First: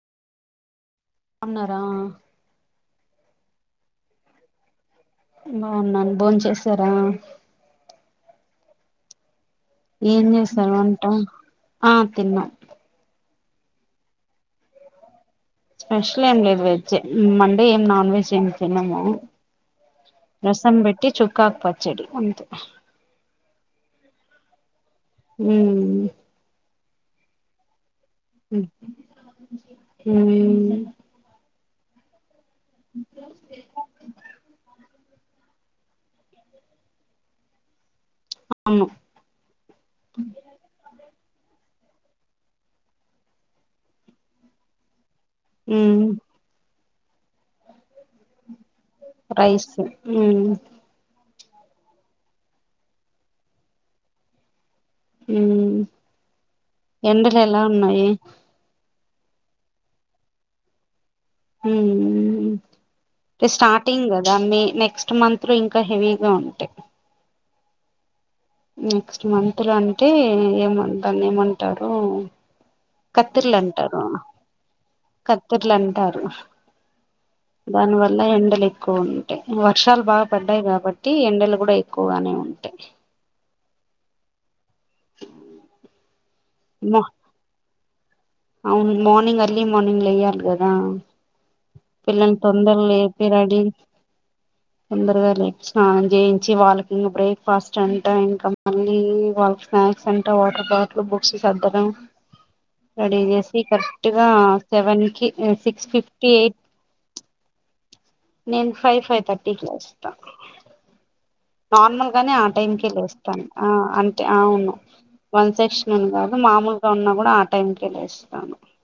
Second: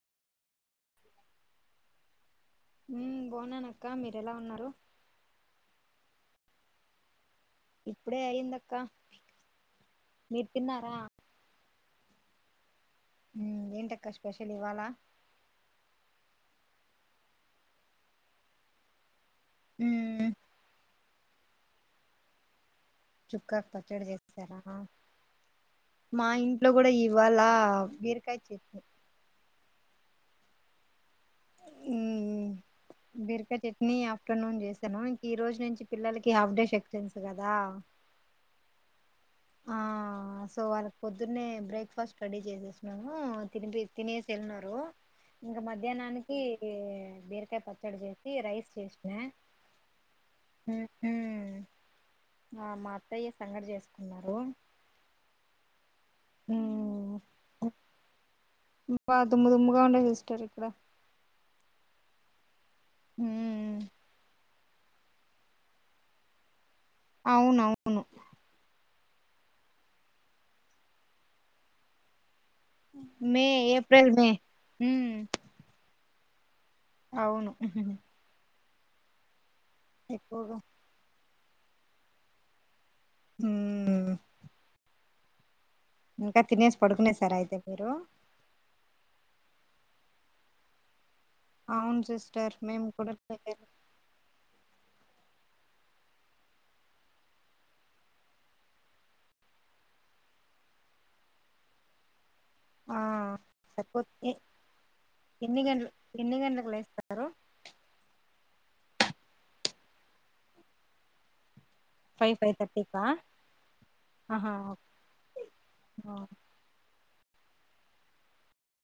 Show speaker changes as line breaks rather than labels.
అన్నారా
హు బాగునాన్నక్క మీరెలా ఉన్నారు
బాగున్నాను బోన్ చేశారా
ఇప్పుడే అయ్యిందక్క
ఏం చేశారు వంట ఆ తిన్న
మ్మ్ ఏంటక్క స్పెషల్ ఇవ్వాళ
స్పెషల్ ఏం లేదు వెజ్జే మండే ఏం నాన్ వెజ్ ఏం తినము
ఉమ్
రసం బెట్టి చుక్కాకు పచ్చడి అంతే
ఉక్కాకు పచ్చడి చేసారా
ఉమ్
ఇంట్లో గుడ ఇవాళ బీరకాయ చట్నీ
ఉమ్
బీరకాయ్ చట్నీ ఆఫ్టర్నూన్ చేసను ఇంక ఈ రోజు నుంచి పిల్లలకి హాఫ్ డే సెక్షన్స్ కదా
అవును
ఆ సో వాళ్ల్ పొద్దునే బ్రేక్ఫాస్ట్ రెడీ చేసేసినాను తినిపి తినేసి వెళ్ళినరు ఇంక
ఉమ్
మధ్యాహ్నానికి బీరకాయ పప్ చ్చడి చేసి రైస్ చేసిన
రైస్ ఉమ్
ఆ మా అత్తయ్య సంగటి చేసుకున్నారు
మ్మ్
ఉమ్
ఎండలు ఎలా ఉన్నాయి
దుమ్ము దుమ్ముగా ఉన్నాయి సిస్టర్ ఇక్కడ
ఉమ్ టే స్టార్టింగ్ గదా మే నెక్స్ట్ మంత్ లో ఇంకా హెవీగా ఉంటయి
అవునవును
నెక్స్ట్ మంత్ లో అంటే ఏమం దాన్నేమంటారు
మే
కత్తిర్లంటారు
ఏప్రిల్ మే ఉమ్
కత్తిర్లన్ టరు
అవును
దాని వల్ల ఎండలెక్కువ ఉంటాయి వర్షాలు బాగా
ఎక్కువగా
పడ్డాయి కాబట్టి ఎండలు గుడా ఎక్కువగానే ఉంటయి
ఉమ్ ఇంకా తినేసి
మ
పడుకునేసార అయితే మీరు
అవును మార్నింగ్ అర్లీ మార్నింగ్ లెయ్యాలి గదా
అవును
పిల్లని
సిస్టర్
తొందర
మేము కూడా
లేపి రడి తొందరగా లే స్నానం చేయించి వాళ్ళకి ఇంకా బ్రేక్ఫాస్ట్ అంటా ఇంకా మళ్ళీ వాళ్ళకి స్నాక్స్ అంటా వాటర్ బాటిల్ బుక్స్ సద్దడం
ఆ
రెడీ చేసి
సరిపో
కరెక్ట్ గా సెవెన్ కి
ఎన్ని గంటలు
సిక్స్ ఫిఫ్టీ
ఎన్ని
ఎయిట్
గంటలకు లేస్తారు
నేను ఫైవ్ ఫైవ్ థర్టీకి లేస్త నార్మల్ గానే
ఫైవ్
ఆ
ఫైవ్
టైంకే
థర్టీకా
లేస్తాను ఆ అంటే
ఆహా
అవును వన్ సెక్షన్ ఉంది
ఓకే
కాదు మామూలుగా ఉన్నా కూడా ఆ టైం కె లేస్తాను.